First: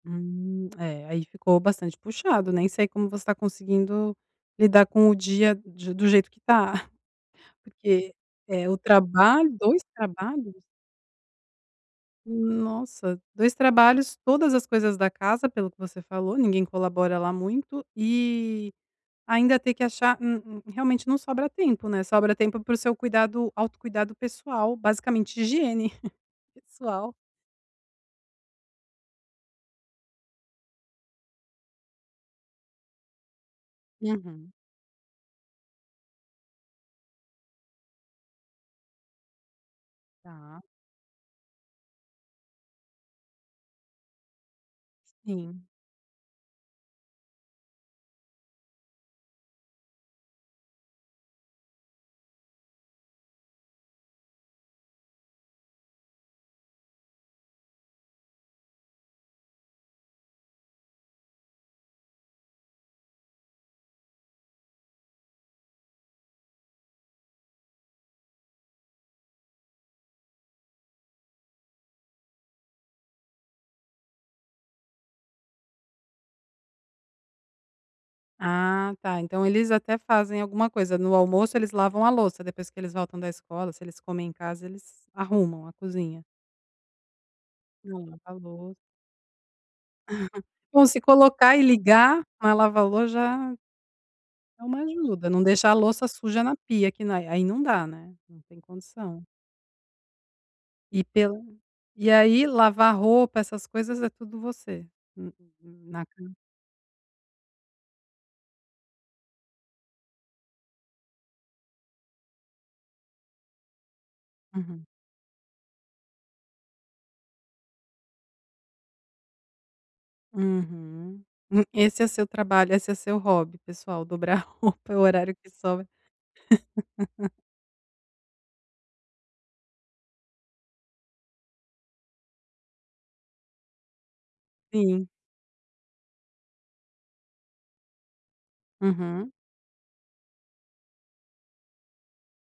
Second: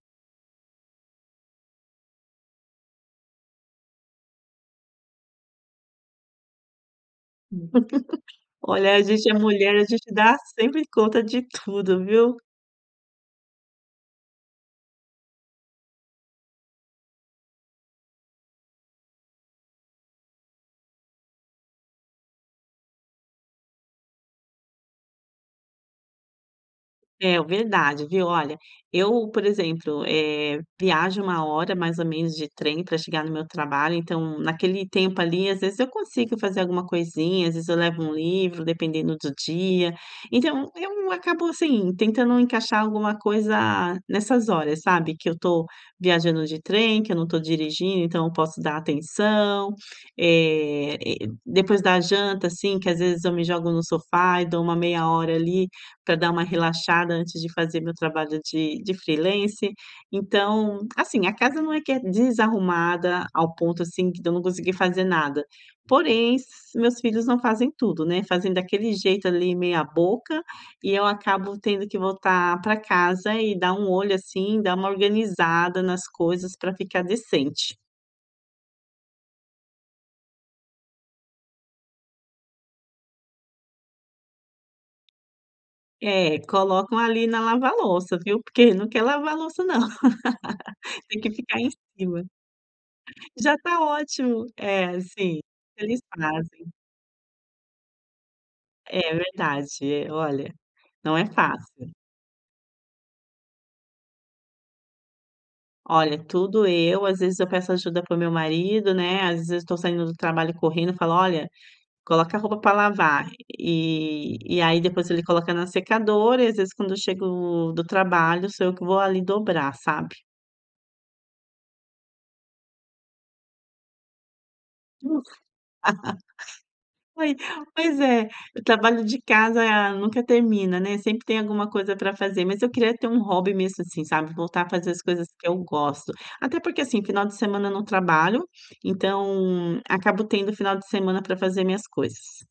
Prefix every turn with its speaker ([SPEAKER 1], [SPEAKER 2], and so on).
[SPEAKER 1] Hum. É, aí ficou bastante puxado, nem sei como você tá conseguindo lidar com o dia de do jeito que tá, porque, eh, o
[SPEAKER 2] Olha, a gente é
[SPEAKER 1] trabalho
[SPEAKER 2] mulher,
[SPEAKER 1] 2
[SPEAKER 2] a gente dá
[SPEAKER 1] trabalhos.
[SPEAKER 2] sempre conta de tudo, viu.
[SPEAKER 1] Nossa, 2 trabalhos, todas as coisas da casa, pelo que você falou, ninguém colabora lá muito, e ainda ter que achar um um realmente não sobra tempo, né, sobra tempo para o seu cuidado autocuidado pessoal, basicamente higiene pessoal.
[SPEAKER 2] É, o verdade, viu. Olha, eu, por exemplo, eh, viajo 1 hora mais ou menos de trem pra chegar no meu trabalho, então
[SPEAKER 1] Uhum.
[SPEAKER 2] naquele tempo ali às vezes eu consigo fazer alguma coisinha, às vezes eu levo um livro, dependendo do dia.
[SPEAKER 1] Tá.
[SPEAKER 2] Então, eu acabo, assim, tentando encaixar alguma coisa nessas horas, sabe, que eu
[SPEAKER 1] Sim.
[SPEAKER 2] tô viajando de trem, que eu não tô dirigindo, então eu posso dar atenção. Eh, e depois da janta, assim, que às vezes eu me jogo no sofá e dou uma meia hora ali para dar uma relaxada antes de fazer meu trabalho de de freelancer. Então, assim, a casa não é que é desarrumada ao ponto assim que de eu não consegui fazer nada. Porém, s meus filhos não fazem tudo, né, fazem daquele jeito ali meia boca e eu acabo tendo que voltar pra casa e dar um olho, assim, dar uma organizada nas coisas pra ficar decente.
[SPEAKER 1] Ah, tá. Então, eles até fazem alguma coisa no almoço. Eles lavam a louça, depois que eles voltam da escola, se eles comem em casa, eles arrumam a cozinha.
[SPEAKER 2] É, colocam ali na lavar
[SPEAKER 1] É,
[SPEAKER 2] louça, viu, porque ele
[SPEAKER 1] lavou
[SPEAKER 2] não quer lavar louça não.
[SPEAKER 1] Bom, se
[SPEAKER 2] Tem que
[SPEAKER 1] colocar
[SPEAKER 2] ficar
[SPEAKER 1] e
[SPEAKER 2] em
[SPEAKER 1] ligar,
[SPEAKER 2] cima.
[SPEAKER 1] a lava-lo
[SPEAKER 2] Já
[SPEAKER 1] já
[SPEAKER 2] tá ótimo.
[SPEAKER 1] é uma
[SPEAKER 2] É,
[SPEAKER 1] ajuda.
[SPEAKER 2] sim,
[SPEAKER 1] Não deixa a
[SPEAKER 2] eles
[SPEAKER 1] louça suja na
[SPEAKER 2] fazem.
[SPEAKER 1] pia que na aí não dá, né? Não tem
[SPEAKER 2] É,
[SPEAKER 1] condição.
[SPEAKER 2] verdade, é. Olha,
[SPEAKER 1] E
[SPEAKER 2] não é
[SPEAKER 1] pela
[SPEAKER 2] fácil.
[SPEAKER 1] e aí lavar roupa essas coisas é tudo você? Uhum, na ca
[SPEAKER 2] Olha, tudo eu. Às vezes eu peço ajuda para o meu marido, né? Às vezes eu tô saindo do trabalho correndo, eu falo: "Olha, coloca roupa pra lavar". E e aí,
[SPEAKER 1] Uhum.
[SPEAKER 2] depois ele coloca na secadora e, às vezes, quando eu chego do trabalho, sou eu que vou ali dobrar, sabe.
[SPEAKER 1] Uhum. E esse é seu trabalho esse é seu hobby pessoal, dobrar roupa no
[SPEAKER 2] [unintelligible]
[SPEAKER 1] horário que sobra.
[SPEAKER 2] Foi, pois é, o trabalho de casa nunca termina, né, sempre tem alguma coisa pra fazer. Mas eu queria ter um hobby mesmo, assim, sabe, voltar a fazer as
[SPEAKER 1] Sim.
[SPEAKER 2] coisas que eu gosto. Até porque, assim, final de semana eu não trabalho,
[SPEAKER 1] Uhum.
[SPEAKER 2] então acabo tendo final de semana pra fazer minhas coisas.